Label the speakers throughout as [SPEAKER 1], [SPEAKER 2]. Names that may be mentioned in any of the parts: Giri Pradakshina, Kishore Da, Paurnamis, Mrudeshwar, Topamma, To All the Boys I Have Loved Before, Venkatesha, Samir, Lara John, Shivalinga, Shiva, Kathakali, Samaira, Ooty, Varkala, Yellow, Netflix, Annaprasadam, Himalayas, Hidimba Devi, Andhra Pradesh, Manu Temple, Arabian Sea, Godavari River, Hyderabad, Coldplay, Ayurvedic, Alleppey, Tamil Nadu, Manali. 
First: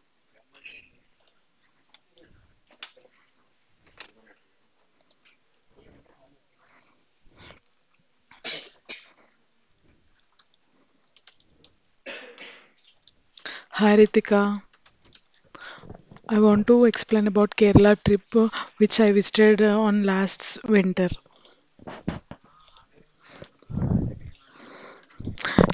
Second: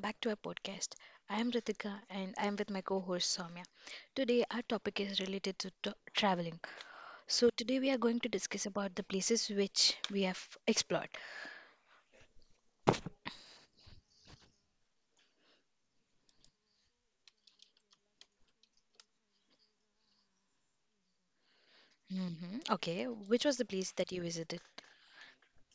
[SPEAKER 1] back to our podcast. I am Ritika and I am with my co host Soumya. Today, our topic is related to traveling. So, today we are going to discuss about the places which we have explored.
[SPEAKER 2] Hi Ritika, I want to explain about Kerala trip which I visited on last winter.
[SPEAKER 1] Hmm. Okay, which was the place that you visited?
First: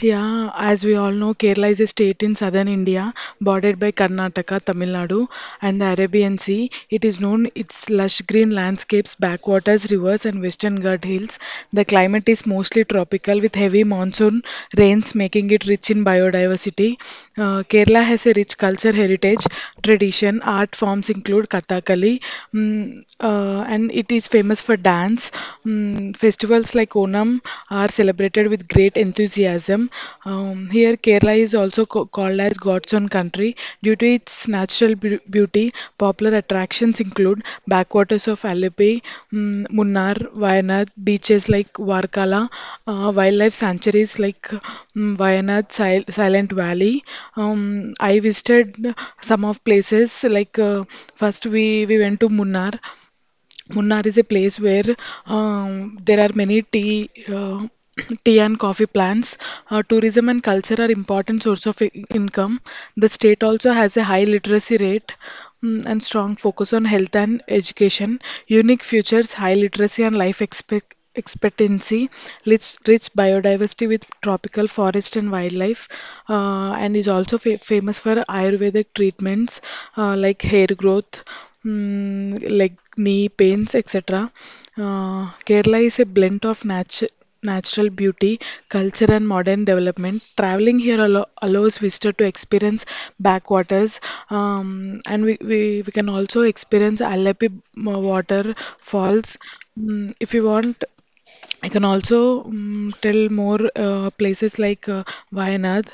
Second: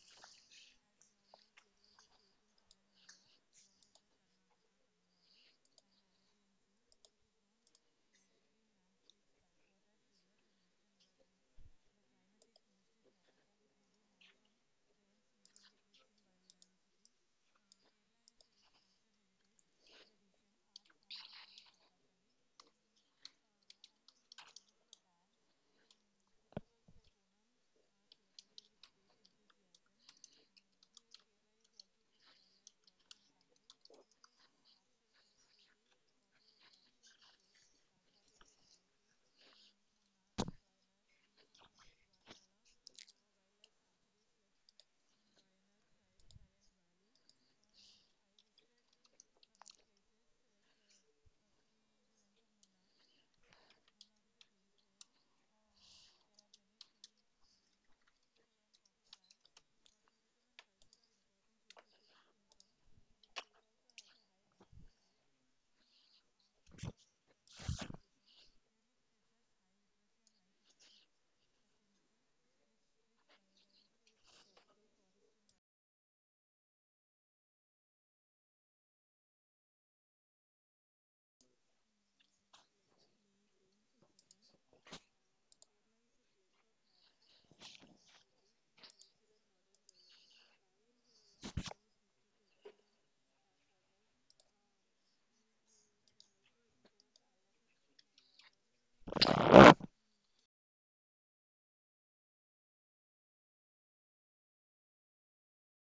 [SPEAKER 2] Yeah, as we all know, Kerala is a state in southern India, bordered by Karnataka, Tamil Nadu, and the Arabian Sea. It is known its lush green landscapes, backwaters, rivers, and western Ghats hills. The climate is mostly tropical, with heavy monsoon rains making it rich in biodiversity. Kerala has a rich culture heritage, tradition, art forms include Kathakali, and it is famous for dance, mm, Festivals like Onam are celebrated with great enthusiasm. Here, Kerala is also called as God's own country due to its natural beauty. Popular attractions include backwaters of Alipi, mm, Munnar, Wayanad, beaches like Varkala, wildlife sanctuaries like Wayanad, Silent Valley. I visited some of places like first we went to Munnar. Munnar is a place where there are many tea, tea and coffee plants. Tourism and culture are important source of income. The state also has a high literacy rate mm, and strong focus on health and education. Unique features, high literacy and life expectancy, rich biodiversity with tropical forest and wildlife, and is also famous for Ayurvedic treatments like hair growth. Hmm, like knee pains, etc. Kerala is a blend of natural beauty, culture, and modern development. Traveling here allows visitor to experience backwaters, and we can also experience Alleppey water falls. Mm, if you want, I can also tell more places like Wayanad.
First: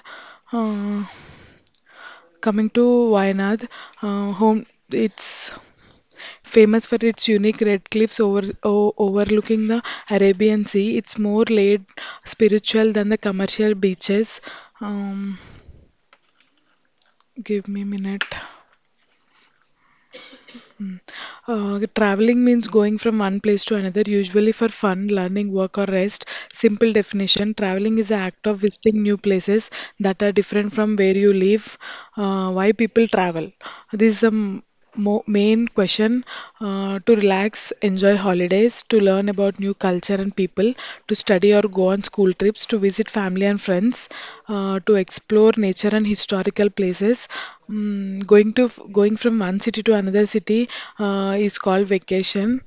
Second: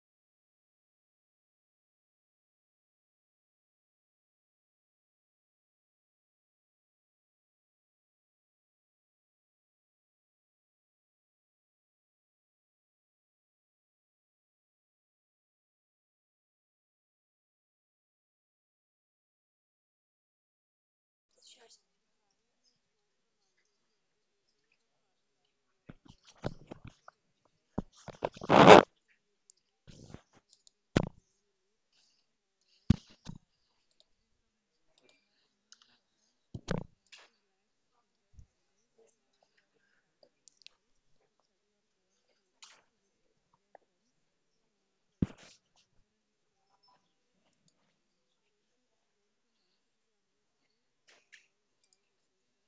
[SPEAKER 2] Uh, Coming to Wayanad, home it's Famous for its unique red cliffs over, overlooking the Arabian Sea, it's more laid spiritual than the commercial beaches. Um, Give me a minute. Traveling means going from one place to another, usually for fun, learning, work, or rest. Simple definition traveling is the act of visiting new places that are different from where you live. Why people travel? This is the main question. To relax, enjoy holidays, to learn about new culture and people, to study or go on school trips, to visit family and friends, to explore nature and historical places. Mm, going to going from one city to another city is called vacation.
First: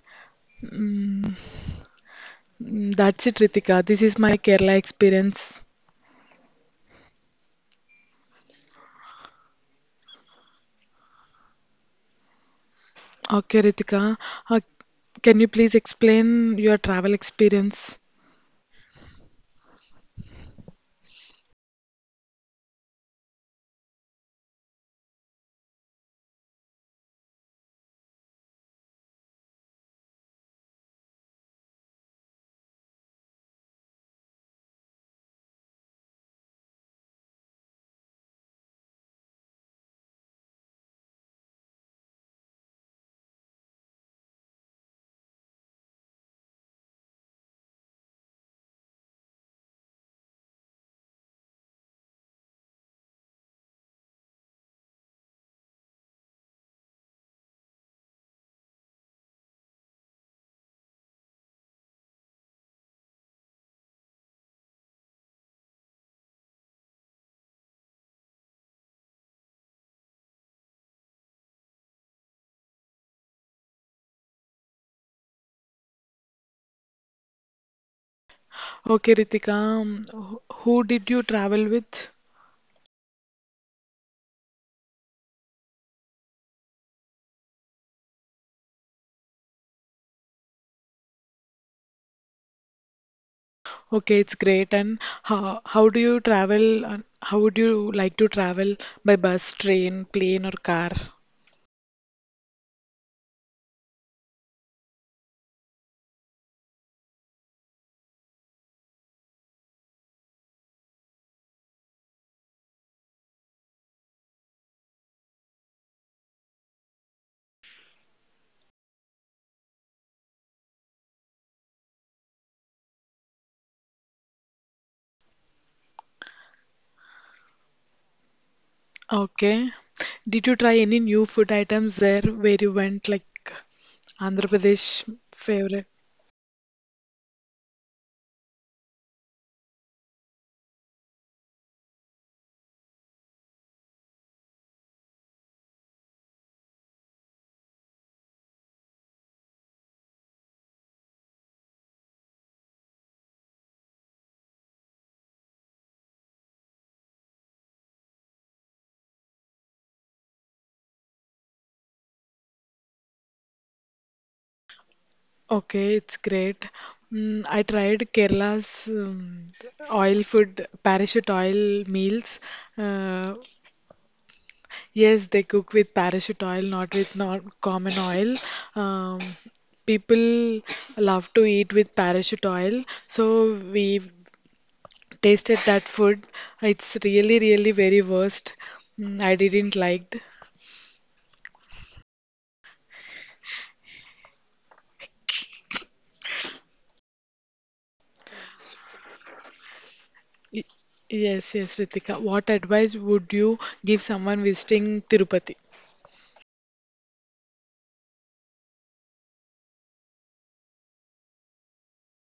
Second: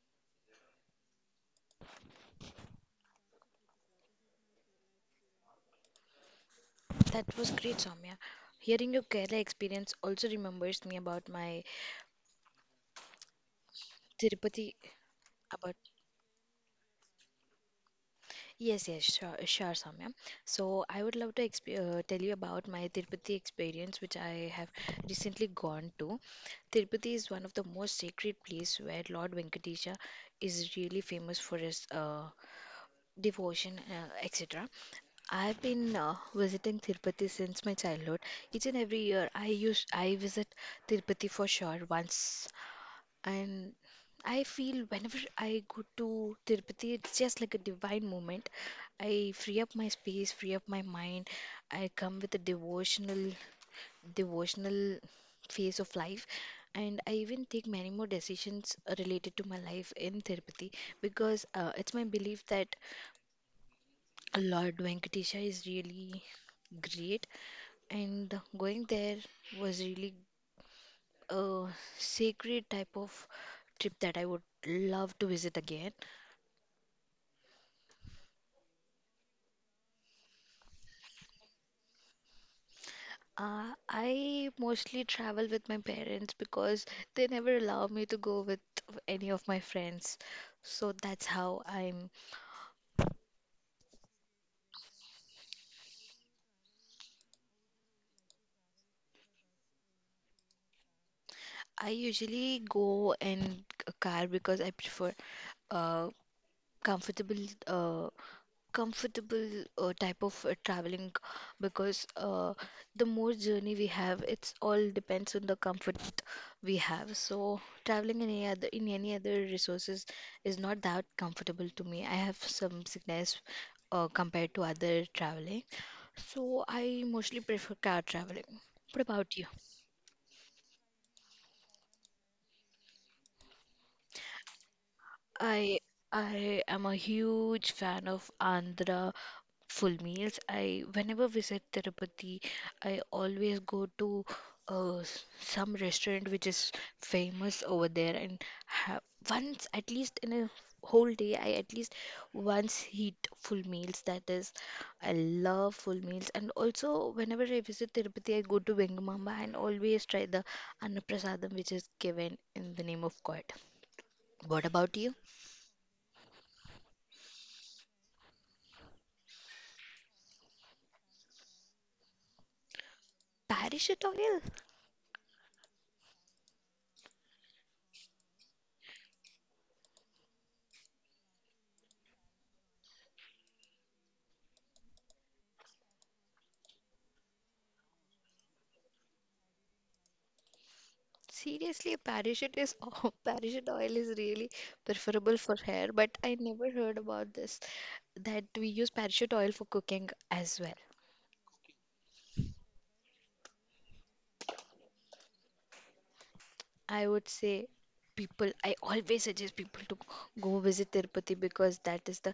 [SPEAKER 2] Mm, that's it, Ritika. This is my Kerala experience.
[SPEAKER 1] That was great, Soumya. Hearing your Kerala experience also remembers me about my
[SPEAKER 2] Okay, Ritika. Uh,
[SPEAKER 1] Tirupati,
[SPEAKER 2] can you please
[SPEAKER 1] about
[SPEAKER 2] explain your travel experience?
[SPEAKER 1] yes, yes, sure, sure, Soumya. So I would love to tell you about my Tirupati experience, which I have recently gone to. Tirupati is one of the most sacred place where Lord Venkatesha is really famous for his devotion, etc. I've been visiting Tirupati since my childhood. Each and every year, I visit Tirupati for sure once, and I feel whenever I go to Tirupati, it's just like a divine moment. I free up my space, free up my mind. I come with a devotional phase of life, and I even take many more decisions related to my life in Tirupati because it's my belief that Lord Venkatesha is really great, and going there was really a sacred type of trip that I would love to visit again.
[SPEAKER 2] Okay, Ritika, who did you travel with?
[SPEAKER 1] I mostly travel with my parents because they never allow me to go with any of my friends. So that's how I'm.
[SPEAKER 2] Okay, it's great. And how do you travel? How would you like to travel by bus, train, plane, or car?
[SPEAKER 1] I usually go in a car because I prefer uh, comfortable uh, type of traveling, because the more journey we have, it's all depends on the comfort we have. So traveling in any other resources is not that comfortable to me. I have some sickness compared to other traveling, so I mostly prefer car traveling. What about you?
[SPEAKER 2] Okay. Did you try any new food items there where you went, like Andhra Pradesh
[SPEAKER 1] I
[SPEAKER 2] favorite?
[SPEAKER 1] I am a huge fan of Andhra full meals. I whenever visit Tirupati, I always go to some restaurant which is famous over there and have once at least in a whole day. I at least once eat full meals. That is, I love full meals. And also whenever I visit Tirupati, I go to Vengamamba and always try the Annaprasadam which is given in the name of God. What about you?
[SPEAKER 2] Okay, it's great. Mm, I tried Kerala's oil food, parachute oil meals. Uh,
[SPEAKER 1] Parachute oil?
[SPEAKER 2] Yes, they cook with parachute oil, not with not common oil. Um, People love to eat with parachute oil, so we tasted that food. It's really very worst. Mm, I didn't liked.
[SPEAKER 1] Seriously, a parachute is oh, parachute oil is really preferable for hair, but I never heard about this that we use parachute oil for cooking as
[SPEAKER 2] Y-
[SPEAKER 1] well.
[SPEAKER 2] Yes, yes, Ritika. What advice would you give someone visiting Tirupati?
[SPEAKER 1] I would say people, I always suggest people to go visit Tirupati because that is the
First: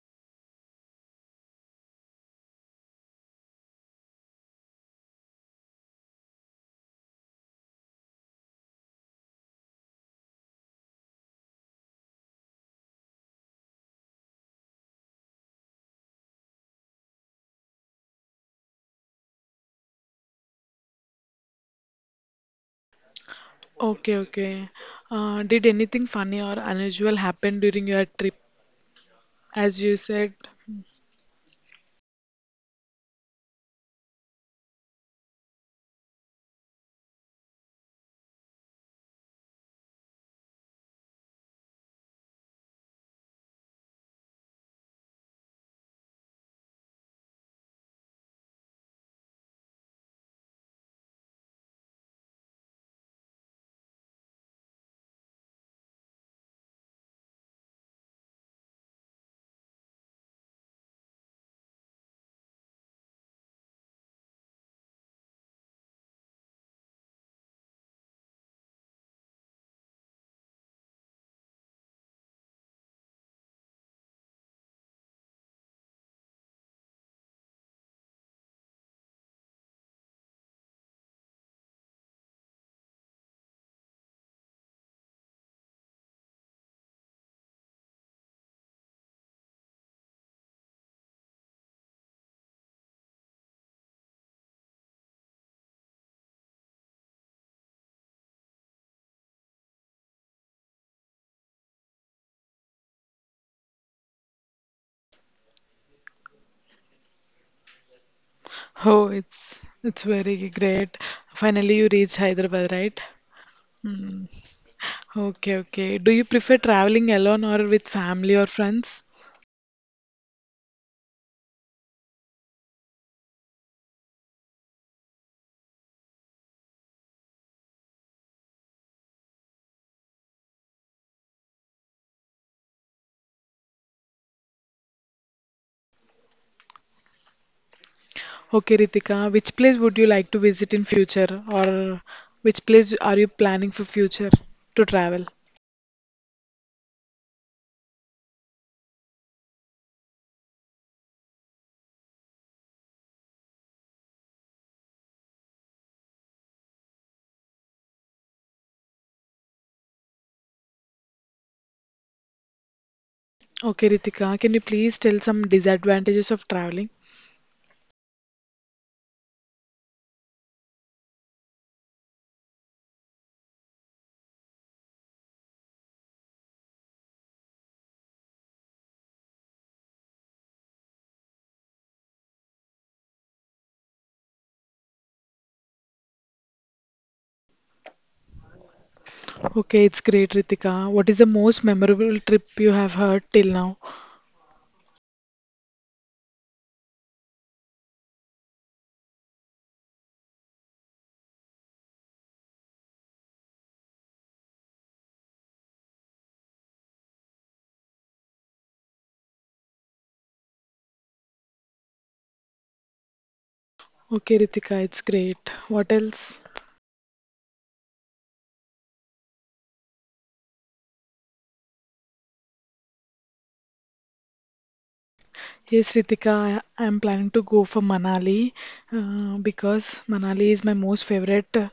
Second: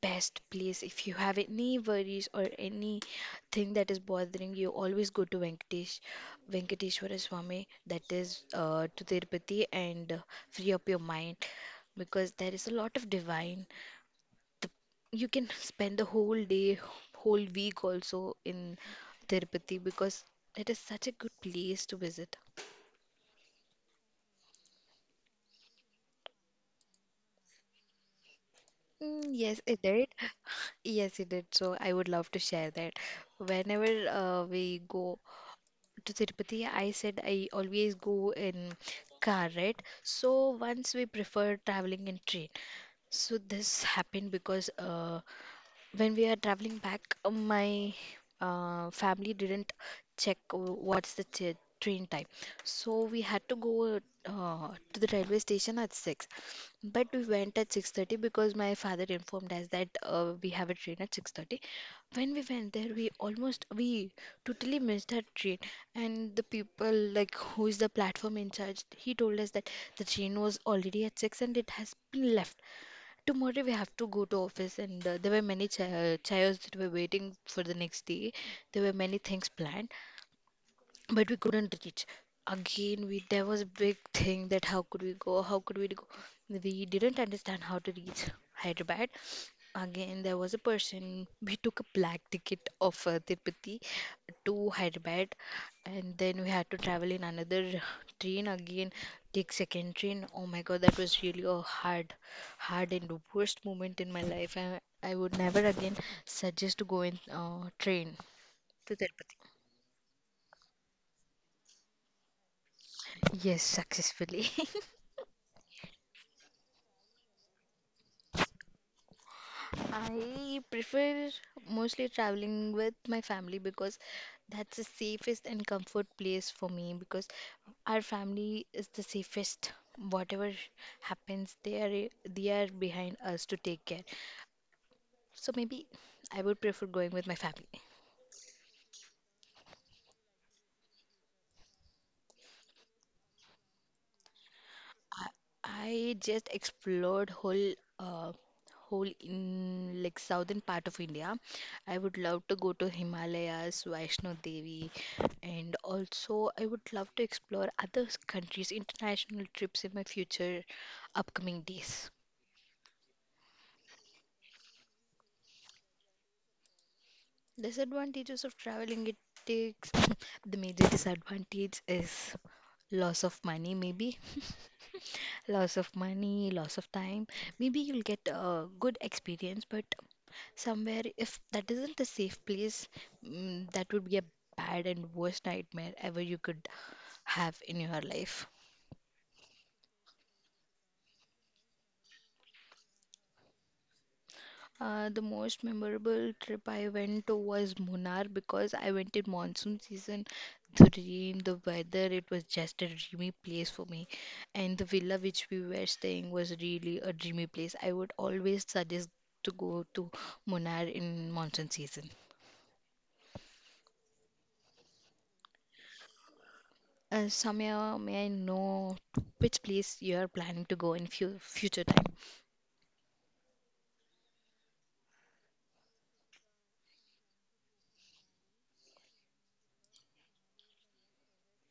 [SPEAKER 1] best place. If you have any worries or anything that is bothering you, always go to Venkatesh, Venkateshwara Swami, that is to Tirupati, and free up your mind because there is a lot of divine the, you can spend the whole day, whole week also in Tirupati because it is such a good place to visit.
[SPEAKER 2] Okay, okay. Did anything funny or unusual happen during your trip?
[SPEAKER 1] Mm, yes, it
[SPEAKER 2] As you
[SPEAKER 1] did.
[SPEAKER 2] said,
[SPEAKER 1] Yes, it did. So I would love to share that. Whenever we go to Tirupati, I said I always go in car, right? So once we prefer traveling in train. So this happened because when we are traveling back, my family didn't check what's the train time. So we had to go uh, to the railway station at 6. But we went at 6:30 because my father informed us that we have a train at 6:30. When we went there, we totally missed that train. And the people like who is the platform in charge, he told us that the train was already at 6 and it has been left. Tomorrow we have to go to office, and there were many chairs that were waiting for the next day. There were many things planned, but we couldn't reach. Again we there was a big thing that how could we go, how could we go, we didn't understand how to reach Hyderabad. Again, there was a person, we took a black ticket of Tirupati to Hyderabad, and then we had to travel in another train again, take second train. Oh my God, that was really a hard and worst moment in my life. I would never again suggest to go in train to
[SPEAKER 2] oh,
[SPEAKER 1] Tirupati.
[SPEAKER 2] it's very great. Finally, you reached Hyderabad, right?
[SPEAKER 1] Yes,
[SPEAKER 2] Hmm.
[SPEAKER 1] successfully.
[SPEAKER 2] Okay, okay. Do you prefer traveling alone or with family or friends?
[SPEAKER 1] I prefer mostly traveling with my family because that's the safest and comfort place for me, because our family is the safest. Whatever happens, they are behind us to take care. So maybe I would prefer going with my family.
[SPEAKER 2] Okay, Ritika, which place would you like to visit in future, or which place are you planning for future to travel?
[SPEAKER 1] I I just explored whole uh, in like southern part of India. I would love to go to Himalayas, Vaishno Devi, and also I would love to explore other countries, international trips in my future upcoming days.
[SPEAKER 2] Okay, Ritika, can you please tell some disadvantages of traveling?
[SPEAKER 1] Disadvantages of traveling, it takes the major disadvantage is loss of money, maybe. Loss of money, loss of time. Maybe you'll get a good experience, but somewhere, if that isn't a safe place, mm, that would be a bad and worst nightmare ever you could have in your life.
[SPEAKER 2] Okay, it's great, Ritika. What is the most memorable trip you have heard till now?
[SPEAKER 1] The most memorable trip I went to was Munnar because I went in monsoon season. The rain, the weather, it was just a dreamy place for me. And the villa which we were staying was really a dreamy place. I would always suggest to go to Munnar in monsoon season.
[SPEAKER 2] Okay, Ritika, it's great. What else?
[SPEAKER 1] Samya, may I know to which place you are planning to go in future time?
[SPEAKER 2] Yes, Ritika, I am planning to go for Manali because Manali is my most favorite uh,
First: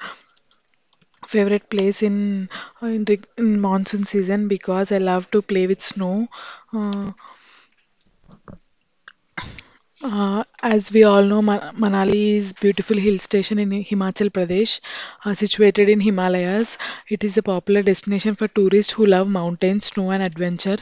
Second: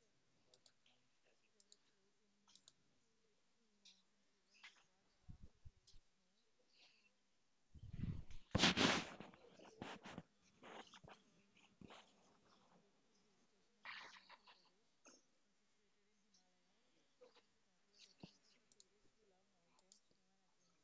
[SPEAKER 2] favorite place in monsoon season because I love to play with snow. Uh, as we all know, Manali is beautiful hill station in Himachal Pradesh, situated in Himalayas. It is a popular destination for tourists who love mountains, snow, and adventure.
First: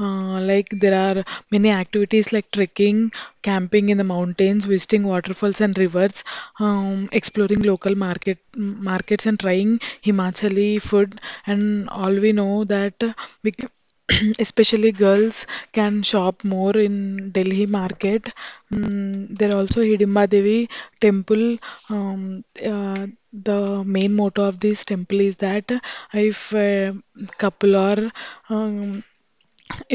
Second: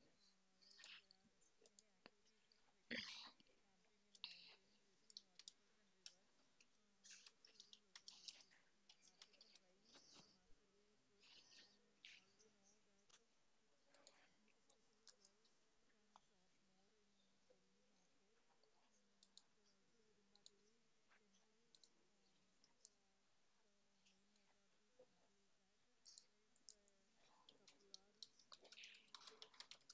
[SPEAKER 2] Like there are many activities like trekking, camping in the mountains, visiting waterfalls and rivers, exploring local market markets, and trying Himachali food. And all we know that we. c- especially girls can shop more in Delhi market Mm, there also Hidimba Devi temple. Um, uh, the main motto of this temple is that if a couple or um,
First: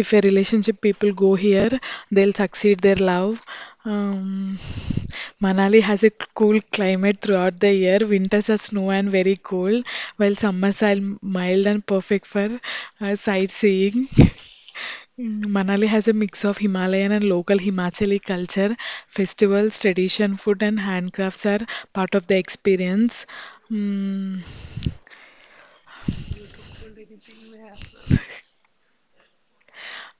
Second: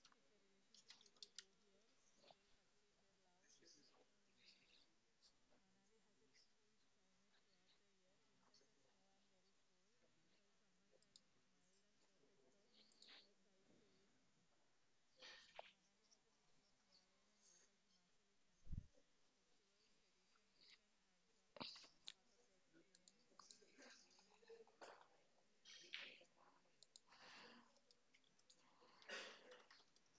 [SPEAKER 2] if a relationship people go here, they'll succeed their love. Um, Manali has a cool climate throughout the year. Winters are snow and very cold, while summers are mild and perfect for sightseeing. Mm, Manali has a mix of Himalayan and local Himachali culture. Festivals, tradition, food, and handcrafts are part of the experience. Mm,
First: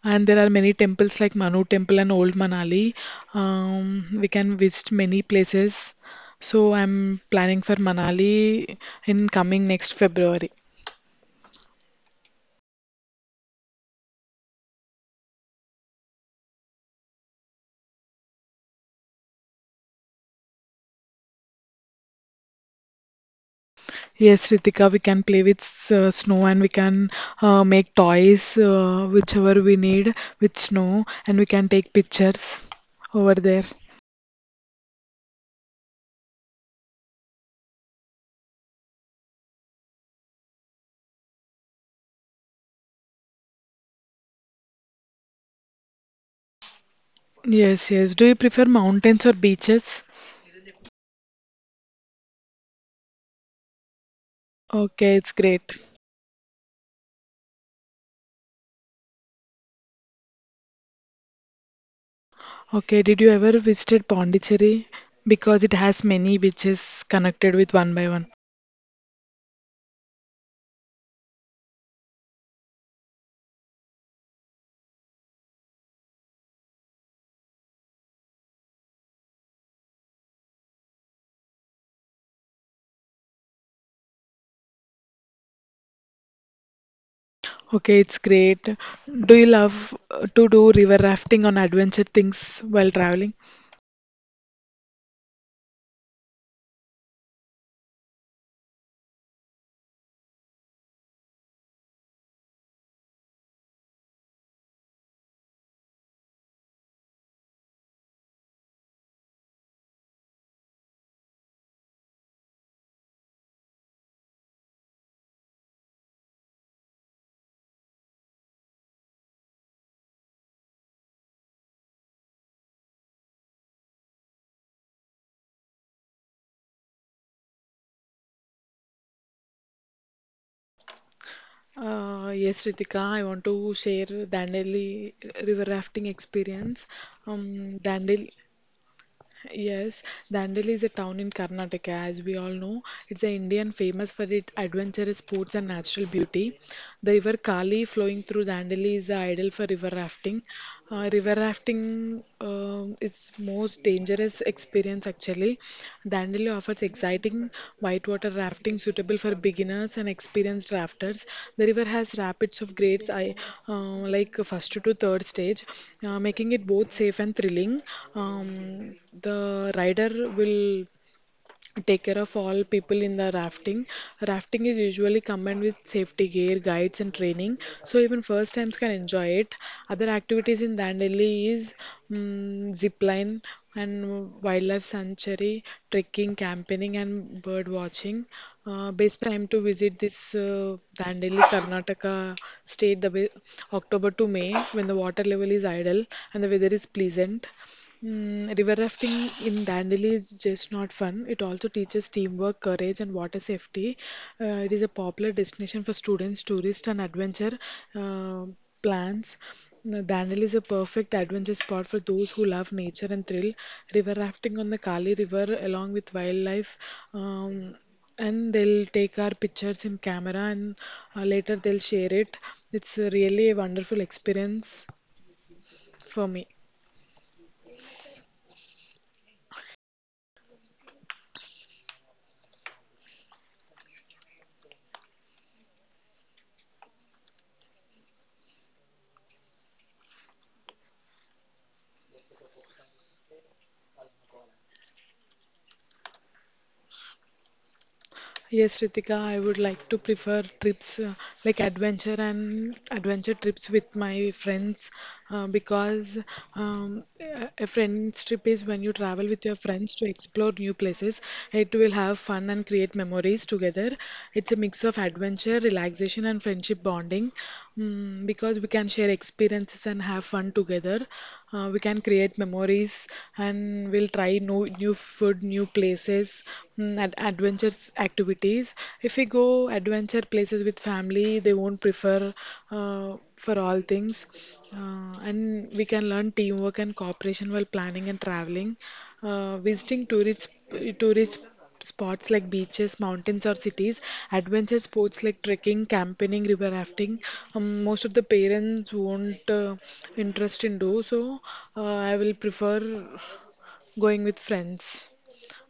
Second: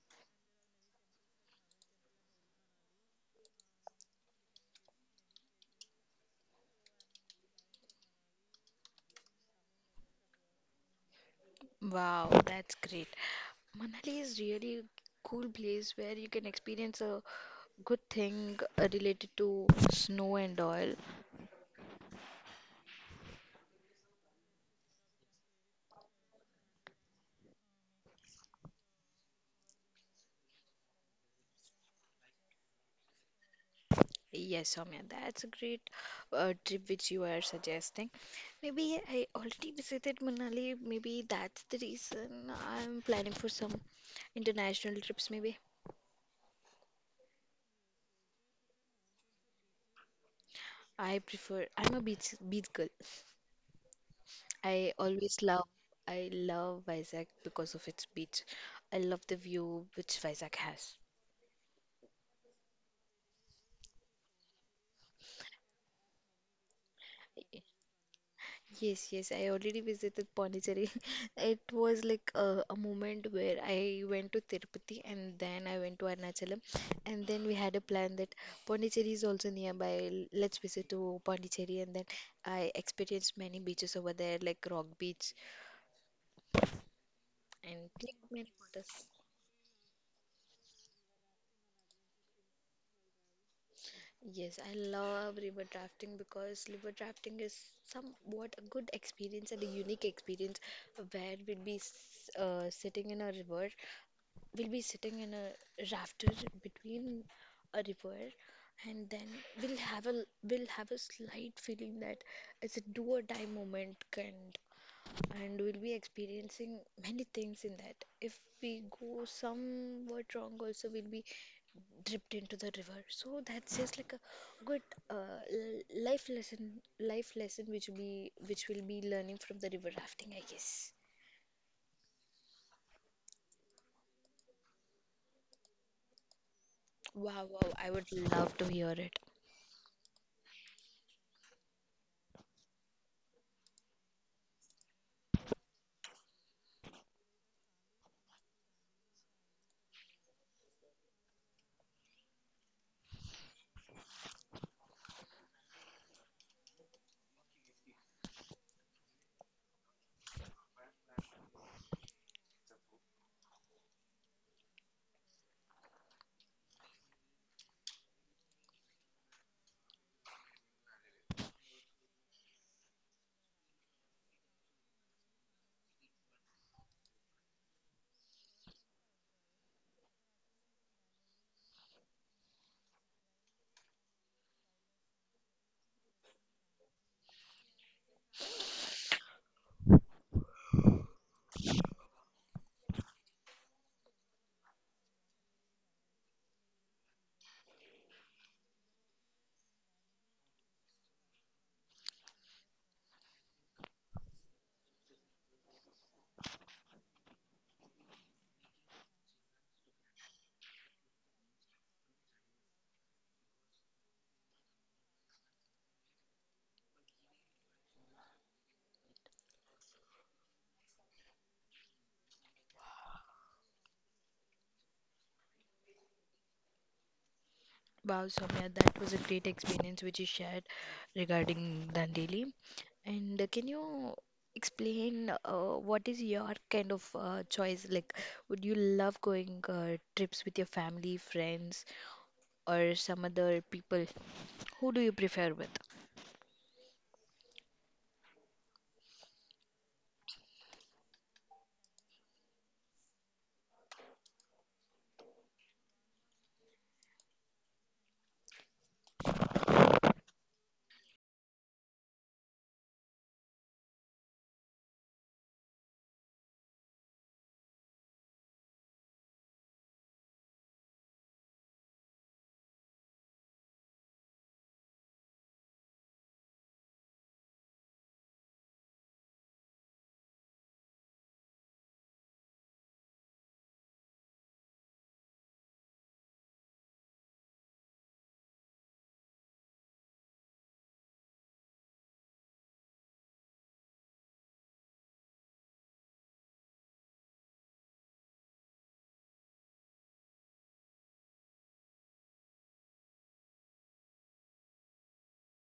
[SPEAKER 2] and there are many temples like Manu Temple and Old Manali. We can visit many places. So I'm planning for Manali in coming next February.
[SPEAKER 1] Wow, that's great. Manali is really cool place where you can experience a good thing related to snow and all.
[SPEAKER 2] Yes, Ritika, we can play with snow and we can make toys, whichever we need with snow, and we can take pictures over there.
[SPEAKER 1] Yes, Soumya, that's a great trip which you are suggesting. Maybe I already visited Manali. Maybe that's the reason I'm planning for some international trips. Maybe
[SPEAKER 2] Yes, yes. Do you prefer mountains or beaches?
[SPEAKER 1] I prefer. I'm a beach girl. I
[SPEAKER 2] Okay, it's
[SPEAKER 1] always love
[SPEAKER 2] great.
[SPEAKER 1] I love Vizag because of its beach. I love the view which Vizag has.
[SPEAKER 2] Okay, did you ever visited Pondicherry? Because it has many beaches connected with one by one.
[SPEAKER 1] Yes, yes, I already visited Pondicherry. It was like a moment where I went to Tirupati and then I went to Arunachalam, and then we had a plan that Pondicherry is also nearby. Let's visit to Pondicherry, and then I experienced many beaches over there like Rock Beach and
[SPEAKER 2] Okay,
[SPEAKER 1] like
[SPEAKER 2] it's
[SPEAKER 1] many
[SPEAKER 2] great.
[SPEAKER 1] waters.
[SPEAKER 2] Do you love to do river rafting on adventure things while traveling?
[SPEAKER 1] Yes, I love river drafting because river drafting is somewhat a good experience and a unique experience where we'll be sitting in a river. We'll be sitting in a rafter between a river, and then we'll have a slight feeling that it's a do or die moment, kind, and we'll be experiencing many things in that. If we go somewhat wrong, also we'll be dipped into the river. So that's just like a good uh, l- life lesson, life lesson which we'll be learning from the river rafting, I guess.
[SPEAKER 2] Yes, Ritika, I want to share Dandeli river rafting experience.
[SPEAKER 1] Wow, wow, I would
[SPEAKER 2] Dandeli
[SPEAKER 1] love to hear it.
[SPEAKER 2] Yes, Dandeli is a town in Karnataka, as we all know. It's an Indian famous for its adventurous sports and natural beauty. The river Kali flowing through Dandeli is ideal for river rafting. River rafting is most dangerous experience actually. Dandeli offers exciting whitewater rafting suitable for beginners and experienced rafters. The river has rapids of grades I, like first to third stage, making it both safe and thrilling. Um, the rider will take care of all people in the rafting. Rafting is usually combined with safety gear, guides, and training, so even first times can enjoy it. Other activities in Dandeli is zip line and wildlife sanctuary, trekking, campaigning, and bird watching. Best time to visit this Dandeli, Karnataka state, October to May when the water level is idle and the weather is pleasant. Mm, river rafting in Dandeli is just not fun. It also teaches teamwork, courage, and water safety. It is a popular destination for students, tourists, and adventure uh, plans. Now, Dandeli is a perfect adventure spot for those who love nature and thrill. River rafting on the Kali River, along with wildlife, um, and they'll take our pictures in camera, and later they'll share it. It's really a wonderful experience for me.
[SPEAKER 1] Wow, Soumya, that was a great experience which you shared regarding Dandeli. And can you explain what is your kind of choice? Like, would you love going trips with your family, friends, or some other people? Who do you prefer with?
[SPEAKER 2] Yes, Ritika, I would like to prefer trips like adventure trips with my friends because a friend's trip is when you travel with your friends to explore new places. It will have fun and create memories together. It's a mix of adventure, relaxation, and friendship bonding mm, because we can share experiences and have fun together. We can create memories and we'll try new food, new places and adventures activities. If we go adventure places with family, they won't prefer uh, for all things. And we can learn teamwork and cooperation while planning and traveling. Visiting tourist spots like beaches, mountains, or cities, adventure sports like trekking, camping, river rafting. Most of the parents won't interest in do so. I will prefer going with friends.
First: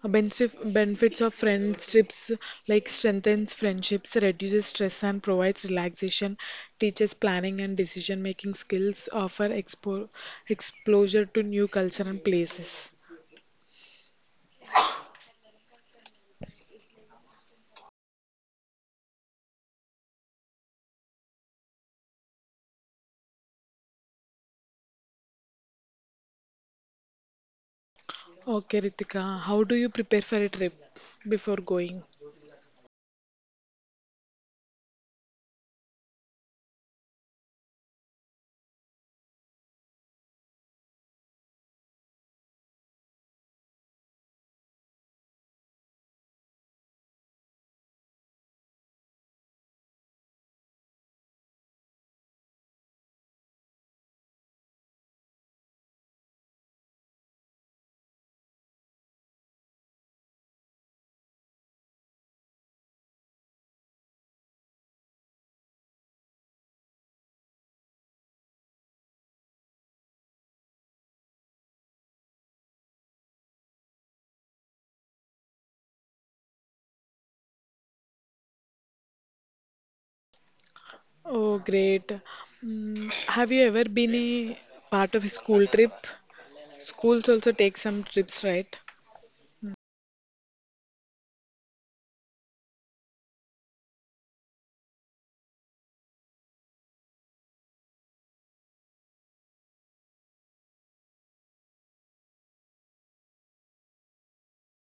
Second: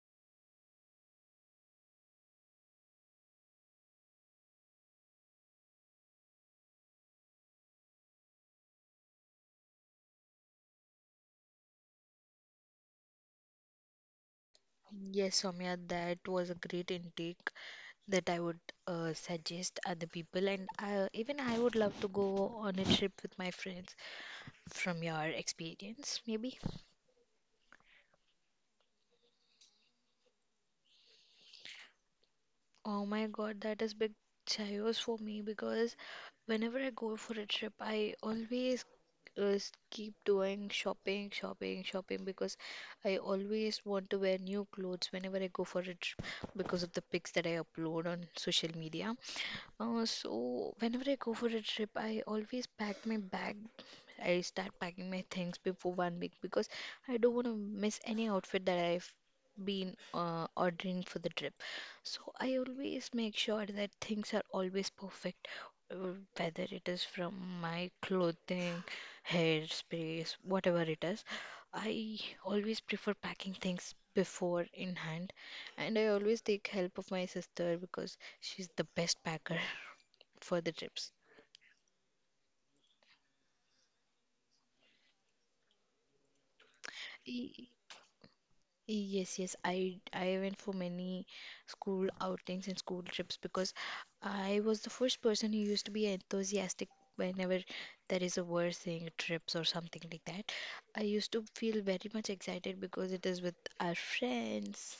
[SPEAKER 2] Benefits of friendships like strengthens friendships, reduces stress and provides relaxation, teaches planning and decision making skills, offer exposure to new culture and places.
[SPEAKER 1] Yes, Soumya, that was a great intake that I would suggest other people, and even I would love to go on a trip with my friends from your experience, maybe.
[SPEAKER 2] Okay, Ritika, how do you prepare for a trip before going?
[SPEAKER 1] Oh my God, that is big chayos for me because whenever I go for a trip, I always uh, keep doing shopping, shopping, shopping because I always want to wear new clothes whenever I go for a trip because of the pics that I upload on social media. So whenever I go for a trip, I always pack my bag. I start packing my things before 1 week because I don't want to miss any outfit that I've been ordering for the trip. So I always make sure that things are always perfect, whether it is from my clothing, hair sprays, whatever it is. I always prefer packing things before in hand, and I always take help of my sister because she's the best packer for the trips.
[SPEAKER 2] Oh, great. Mm, have you ever been a part of a school trip? Schools also
[SPEAKER 1] Y-
[SPEAKER 2] take some trips, right?
[SPEAKER 1] Yes, yes, I went for many school outings and school trips because I was the first person who used to be enthusiastic whenever there is a word saying trips or something like that. I used to feel very much excited because it is with our friends.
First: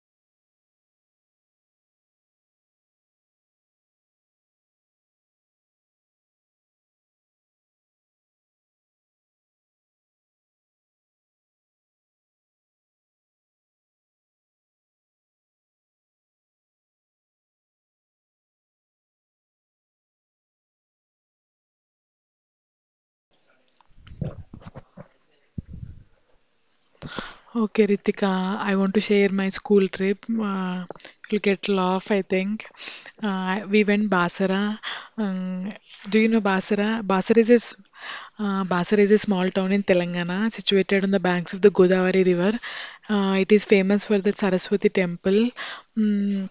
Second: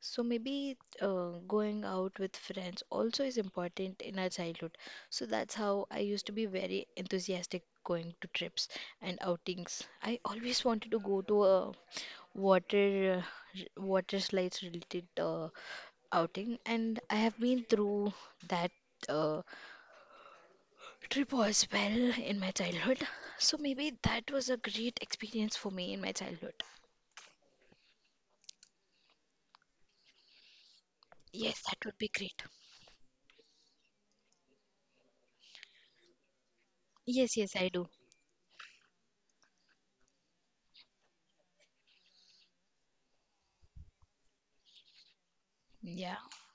[SPEAKER 1] So maybe going out with friends also is important in our childhood. So that's how I used to be very enthusiastic going to trips and outings. I always wanted to go to a water water slides related outing, and I have been through that uh, trip as well in my childhood. So maybe that was a great experience for me in my childhood.
[SPEAKER 2] Okay, Ritika, I want to share my school trip. You'll
[SPEAKER 1] Yes,
[SPEAKER 2] get
[SPEAKER 1] that would be
[SPEAKER 2] laugh, I
[SPEAKER 1] great.
[SPEAKER 2] think. We went Basra. Um, do you know Basra?
[SPEAKER 1] Yes, yes, I do.
[SPEAKER 2] Basra is a small town in Telangana, situated on the banks of the Godavari River. It is famous for the Saraswati temple.
[SPEAKER 1] Yeah.
[SPEAKER 2] Mm,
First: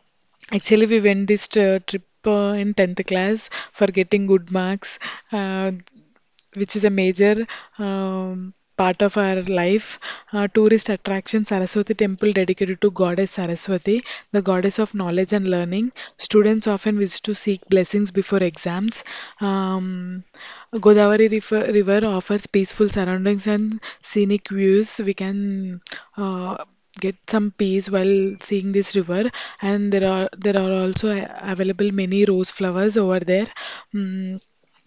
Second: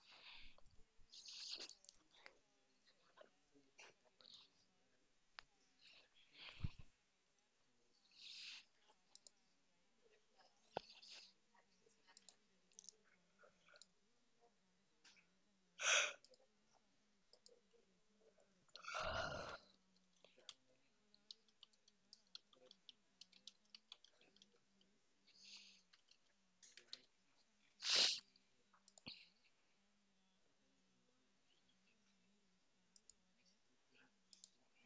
[SPEAKER 2] Actually, we went this trip in 10th class for getting good marks. Uh, which is a major part of our life. Tourist attraction Saraswati temple dedicated to goddess Saraswati, the goddess of knowledge and learning. Students often visit to seek blessings before exams. Um, Godavari river offers peaceful surroundings and scenic views. We can uh, get some peace while seeing this river and there are also available many rose flowers over there. Mm,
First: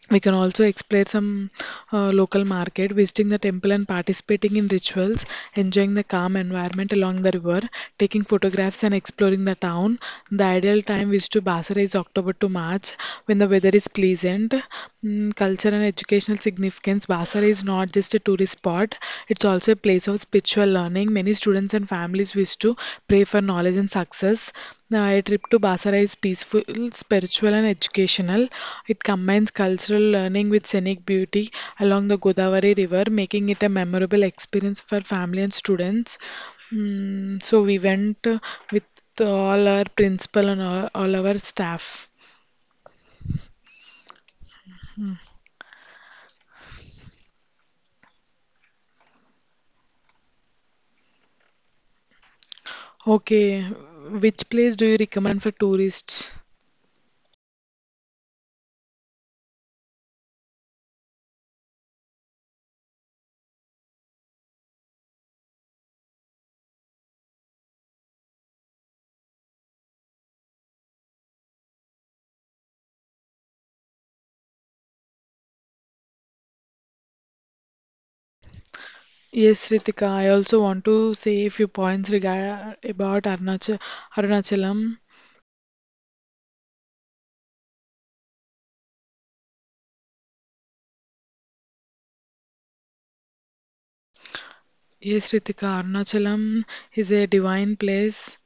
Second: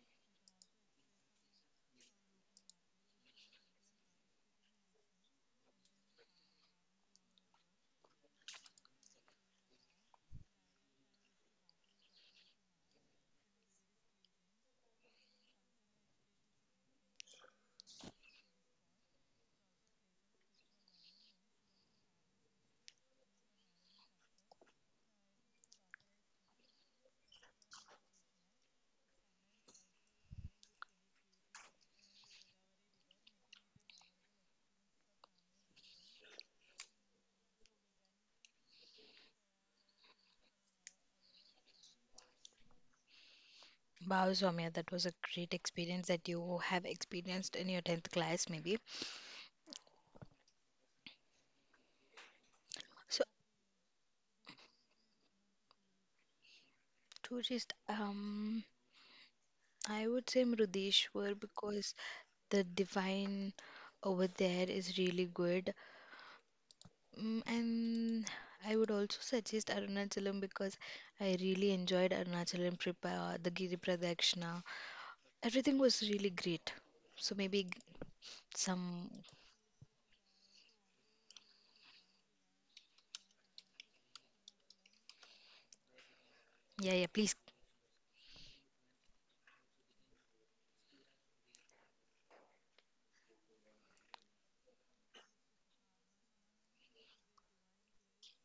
[SPEAKER 2] we can also explore some local market, visiting the temple and participating in rituals, enjoying the calm environment along the river, taking photographs and exploring the town. The ideal time is to Basra is October to March when the weather is pleasant. Mm, culture and educational significance. Basar is not just a tourist spot, it's also a place of spiritual learning. Many students and families wish to pray for knowledge and success. Now, a trip to Basra is peaceful, spiritual, and educational. It combines cultural learning with scenic beauty along the Godavari River, making it a memorable experience for family and students. So we went with all our principal and all our staff.
[SPEAKER 1] Wow, Soumya, that was
[SPEAKER 2] Hmm.
[SPEAKER 1] a great experience that you have experienced in your 10th class, maybe. So,
[SPEAKER 2] Okay, which place do you recommend for tourists?
[SPEAKER 1] tourist, um, I would say Mrudeshwar because the divine over there is really good. And I would also suggest Arunachalam because I really enjoyed Arunachalam trip, the Giri Pradakshina. Everything was really great. So, maybe g- some,
[SPEAKER 2] Yes, Ritika, I also want to say a few points regard about Arunachalam.
[SPEAKER 1] yeah, yeah, please.
[SPEAKER 2] Yes, Ritika, Arunachalam is a divine place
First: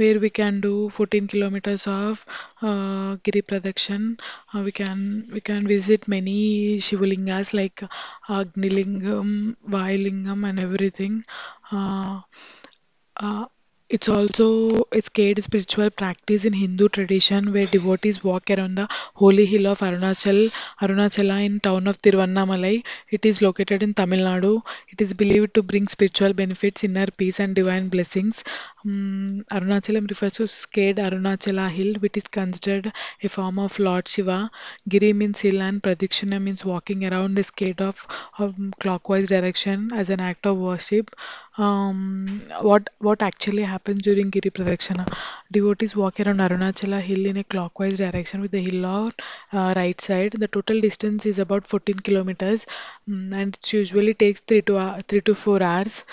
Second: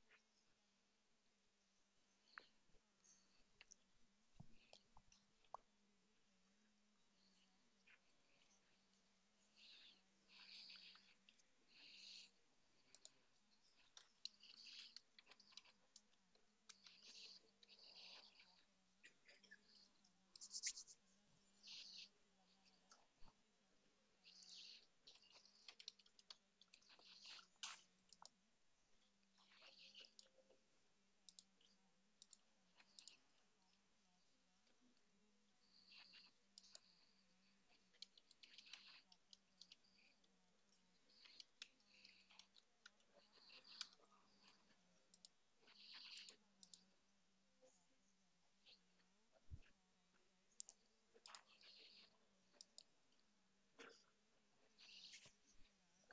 [SPEAKER 2] where we can do 14 kilometers of Giri Pradakshan. We can visit many Shivalingas like Agnilingam, Vailingam, and everything. Uh, Uh, it's also a scared spiritual practice in Hindu tradition where devotees walk around the holy hill of Arunachala in town of Tiruvannamalai. It is located in Tamil Nadu. It is believed to bring spiritual benefits, inner peace, and divine blessings. Arunachalam refers to scared Arunachala hill, which is considered a form of Lord Shiva. Giri means hill, and Pradikshina means walking around a scared of clockwise direction as an act of worship. What actually happens during Giri Pradakshina? Devotees walk around Arunachala hill in a clockwise direction with the hill on right side. The total distance is about 14 kilometers, mm, and it usually takes 3 to 4 hours.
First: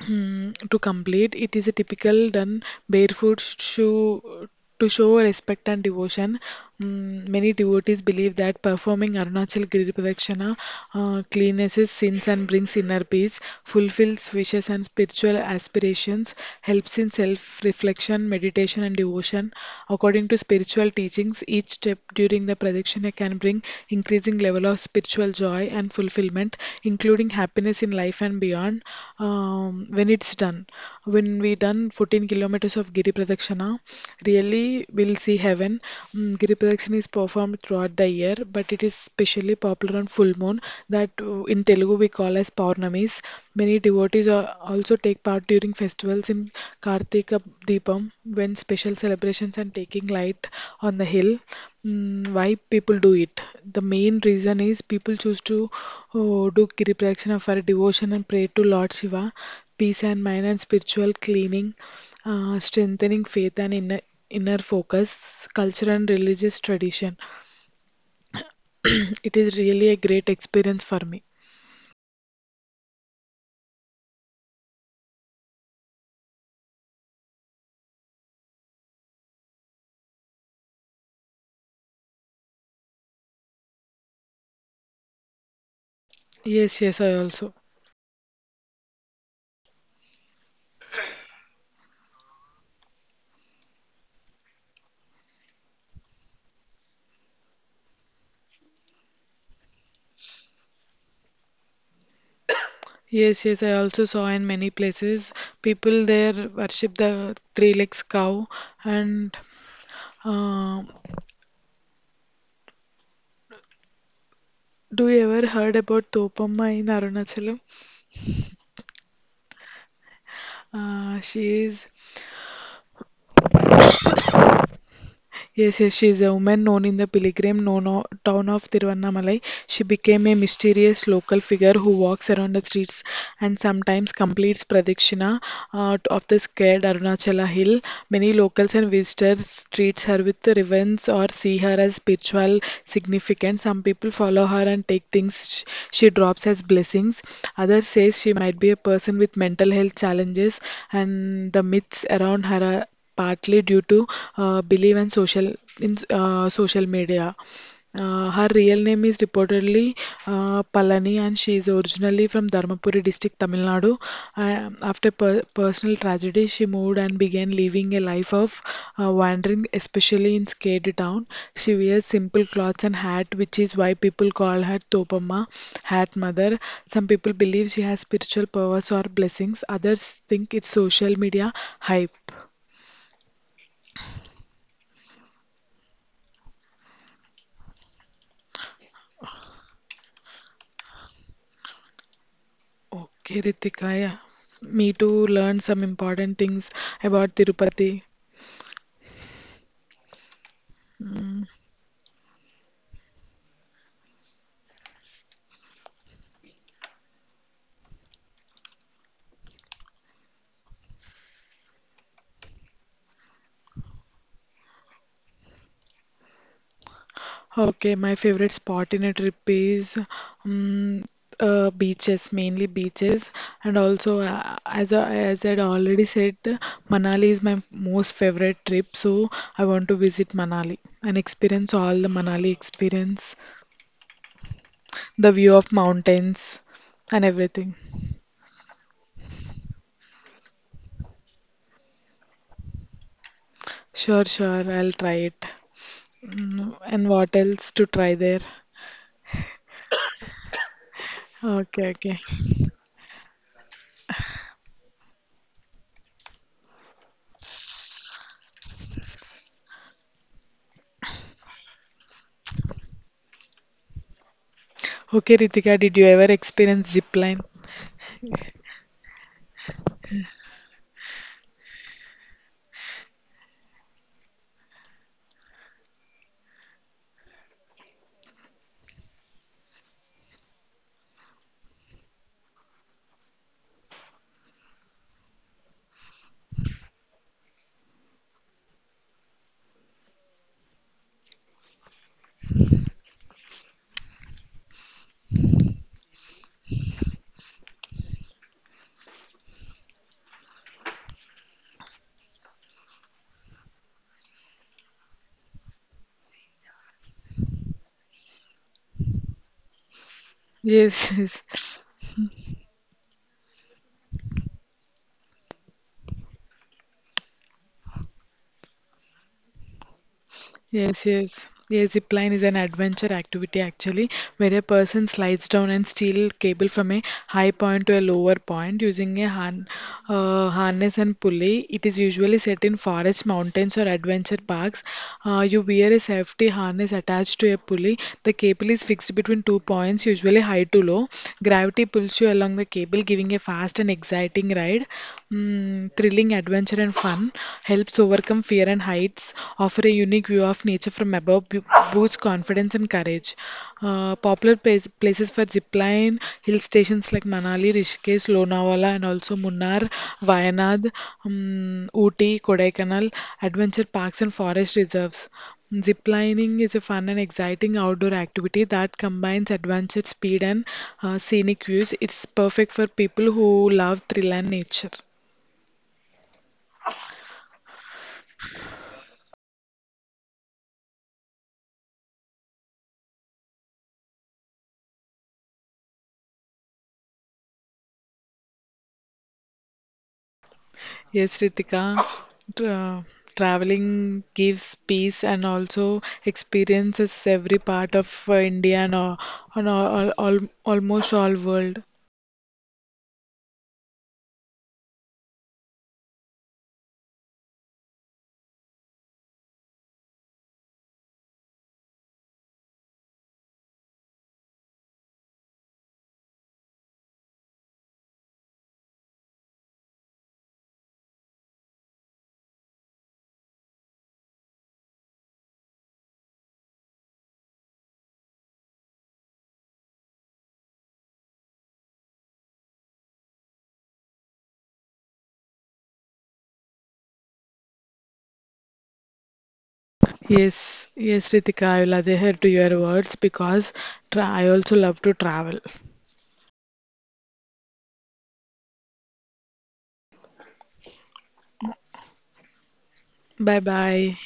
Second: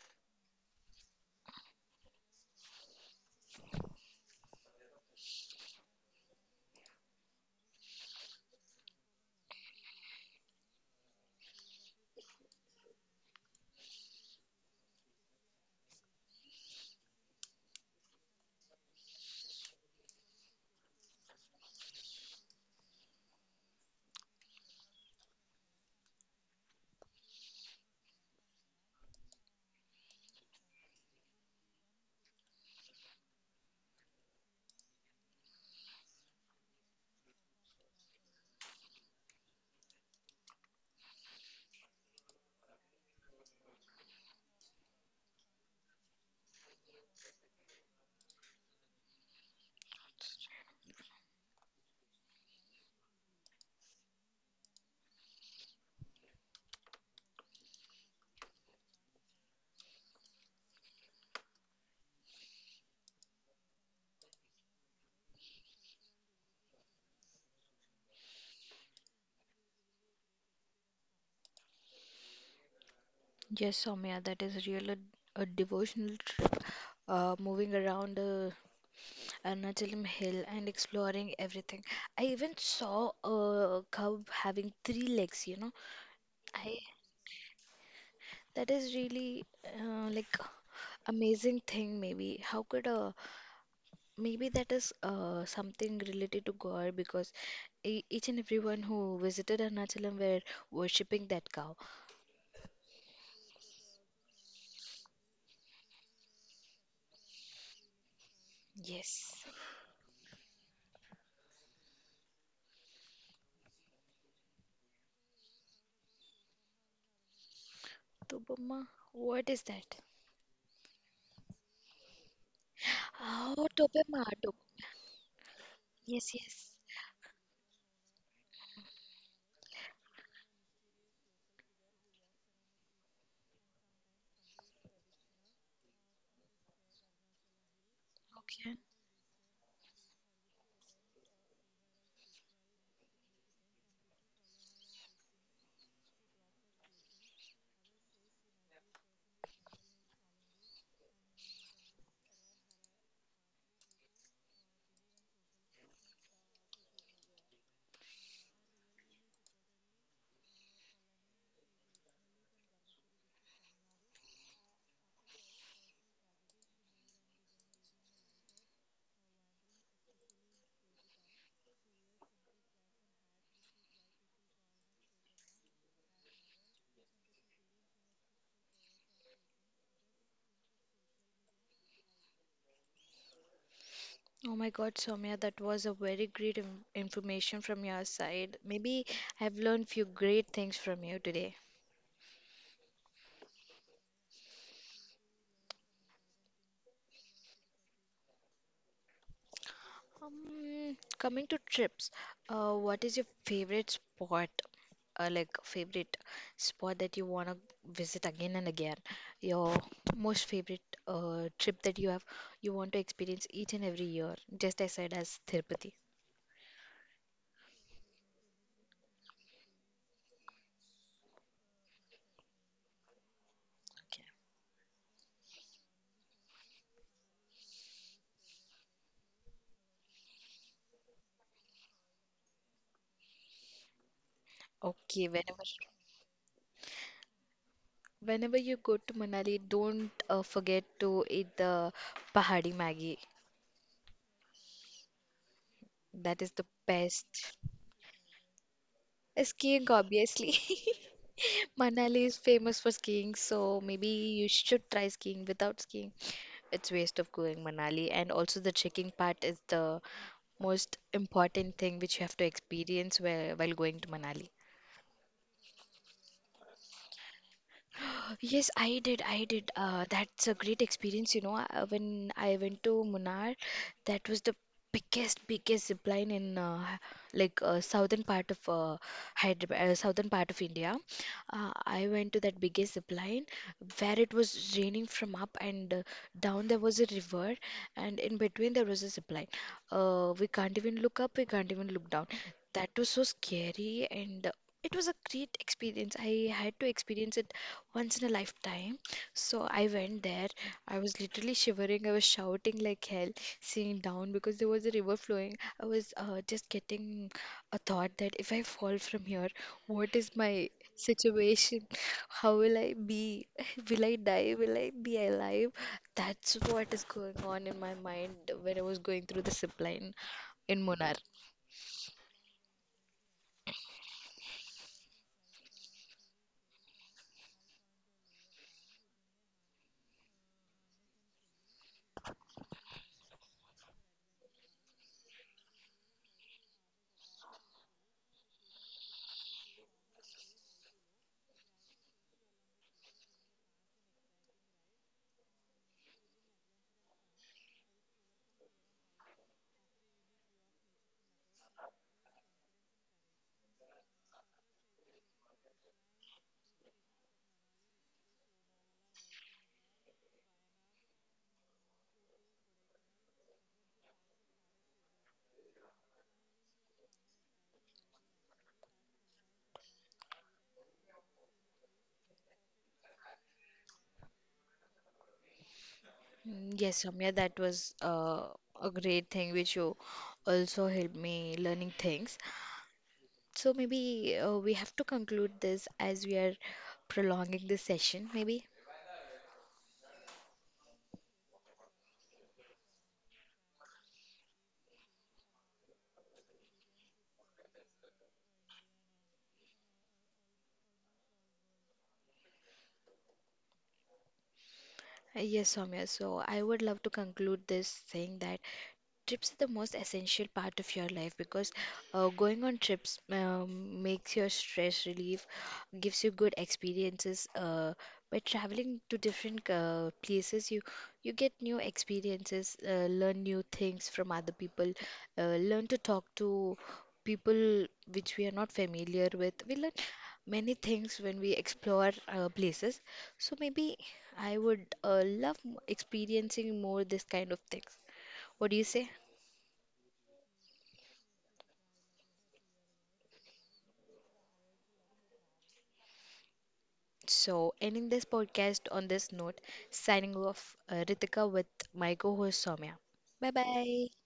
[SPEAKER 2] Hmm, to complete. It is a typical done barefoot shoe to show respect and devotion. Mm, many devotees believe that performing Arunachal Giri Pradakshina cleanses sins and brings inner peace, fulfills wishes and spiritual aspirations, helps in self reflection, meditation, and devotion. According to spiritual teachings, each step during keeping the prediction I can bring increasing level of spiritual joy and fulfillment, including happiness in life and beyond. Um, when it's done, when we done 14 kilometers of Giri Pradakshana, really we'll see heaven. Mm, Giri Pradakshana is performed throughout the year, but it is especially popular on full moon that in Telugu we call as Paurnamis. Many devotees are, also take part during festivals in Kartika Deepam when special celebrations and taking light on the hill. Mm, why people do it? The main reason is people choose to oh, do Giri Pradakshina for devotion and pray to Lord Shiva, peace and mind and spiritual cleaning, strengthening faith and inner focus, culture and religious tradition. It is really a great experience for me.
[SPEAKER 1] Yes, Soumya, that is really a devotional trip. Moving around Arunachal Hill and exploring everything. I even saw a cow having three legs, you know.
[SPEAKER 2] Yes,
[SPEAKER 1] I
[SPEAKER 2] yes, I also.
[SPEAKER 1] that is really uh, like amazing thing maybe. How could Maybe that is something related to God because e each and everyone who visited Arunachalam were worshipping that cow.
[SPEAKER 2] Yes, yes, I also saw in many places people there worship the three legs cow. And
[SPEAKER 1] Yes.
[SPEAKER 2] uh, do you ever heard about Topamma in Arunachalam?
[SPEAKER 1] Tobama, what is that?
[SPEAKER 2] She is
[SPEAKER 1] Oh, Tobema.
[SPEAKER 2] yes, yes, she is a
[SPEAKER 1] Yes,
[SPEAKER 2] woman
[SPEAKER 1] yes.
[SPEAKER 2] known in the town of Tiruvannamalai. She became a mysterious local figure who walks around the streets and sometimes completes pradikshina of the scared Arunachala hill. Many locals
[SPEAKER 1] Okay.
[SPEAKER 2] and visitors treat her with reverence or see her as spiritual significance. Some people follow her and take things she drops as blessings. Others say she might be a person with mental health challenges and the myths around her are partly due to belief and social media. Her real name is reportedly Palani, and she is originally from Dharmapuri district, Tamil Nadu. After personal tragedy, she moved and began living a life of wandering, especially in Skate town. She wears simple clothes and hat, which is why people call her Topamma, hat mother. Some people believe she has spiritual powers or blessings, others think it's social media hype.
[SPEAKER 1] Oh my God, Soumya, that was a very great information from your side. Maybe I've learned few great things from you today.
[SPEAKER 2] Okay, Ritika, yeah. Me too learn some important things about Tirupati.
[SPEAKER 1] Coming to trips, what is your favorite spot? Like favorite spot that you wanna visit again and again. Your most favorite trip that you have, you want to experience each and every year, just as said as Tirupati.
[SPEAKER 2] Okay, my favorite spot in a trip is um, beaches, mainly beaches, and also
[SPEAKER 1] Okay.
[SPEAKER 2] as I had already said, Manali is my most favorite trip, so I want to visit Manali and experience all the Manali experience,
[SPEAKER 1] Okay,
[SPEAKER 2] the view
[SPEAKER 1] whenever.
[SPEAKER 2] of mountains and everything.
[SPEAKER 1] Whenever you go to Manali, don't forget to eat the Pahadi Maggi.
[SPEAKER 2] Sure, sure, I'll try it.
[SPEAKER 1] That is the
[SPEAKER 2] Mm, and what
[SPEAKER 1] best.
[SPEAKER 2] else to try there?
[SPEAKER 1] Skiing, obviously.
[SPEAKER 2] Okay, okay.
[SPEAKER 1] Manali is famous for skiing, so maybe you should try skiing without skiing. It's waste of going Manali, and also the trekking part is the most important thing which you have to experience where, while going to Manali.
[SPEAKER 2] Okay, Ritika, did you ever experience zip line?
[SPEAKER 1] Yes, I did. I did. That's a great experience. You know, when I went to Munnar, that was the biggest zip line in southern part of Hyderabad, southern part of India. I went to that biggest zip line where it was raining from up and down. There was a river, and in between there was a zip line. We can't even look up. We can't even look down. That was so scary and. It was a great experience. I had to experience it once in a lifetime. So I went there. I was literally shivering. I was shouting like hell, seeing down because there was a river flowing. I was just getting a thought that if I fall from here, what is my
[SPEAKER 2] Yes, yes.
[SPEAKER 1] situation? How will I be? Will I die? Will I be alive? That's what is going on in my mind when I was going through the zip line in
[SPEAKER 2] Yes,
[SPEAKER 1] Munnar.
[SPEAKER 2] yes. Yes, zip line is an adventure activity actually, where a person slides down and steal cable from a high point to a lower point using a han harness and pulley. It is usually set in forests, mountains, or adventure parks. You wear a safety harness attached to a pulley. The cable is fixed between two points, usually high to low. Gravity pulls you along the cable, giving a fast and exciting ride. Mm, thrilling adventure and fun. Helps overcome fear and heights, offer a unique view of nature from above, boosts confidence and courage. Places for zipline, hill stations like Manali, Rishikesh, Lonavala, and also Munnar, Wayanad, Ooty, Kodaikanal, adventure parks and forest reserves. Zip lining is a fun and exciting outdoor activity that combines adventure, speed, and scenic views. It's perfect for people who love thrill and nature.
[SPEAKER 1] Mm, yes, Ramya, that was a great thing which you also helped me learning things. So maybe we have to conclude this as we are prolonging this session, maybe.
[SPEAKER 2] Yes, Ritika, tra- traveling gives peace and also experiences every part of India and all, on all, all, almost all world.
[SPEAKER 1] Yes, Soumya. So I would love to conclude this saying that trips are the most essential part of your life because going on trips makes your stress relief, gives you good experiences. By traveling to different places, you get new experiences, learn new things from other people, learn to talk to people which we are not familiar with. We learn many things when we explore places. So maybe I would love experiencing more this kind of things. What do you say?
[SPEAKER 2] Yes, yes, Ritika, I will adhere to your words because I also love to travel.
[SPEAKER 1] So, ending this podcast on this note, signing off, Ritika with my co host Soumya. Bye
[SPEAKER 2] Bye
[SPEAKER 1] bye.
[SPEAKER 2] bye.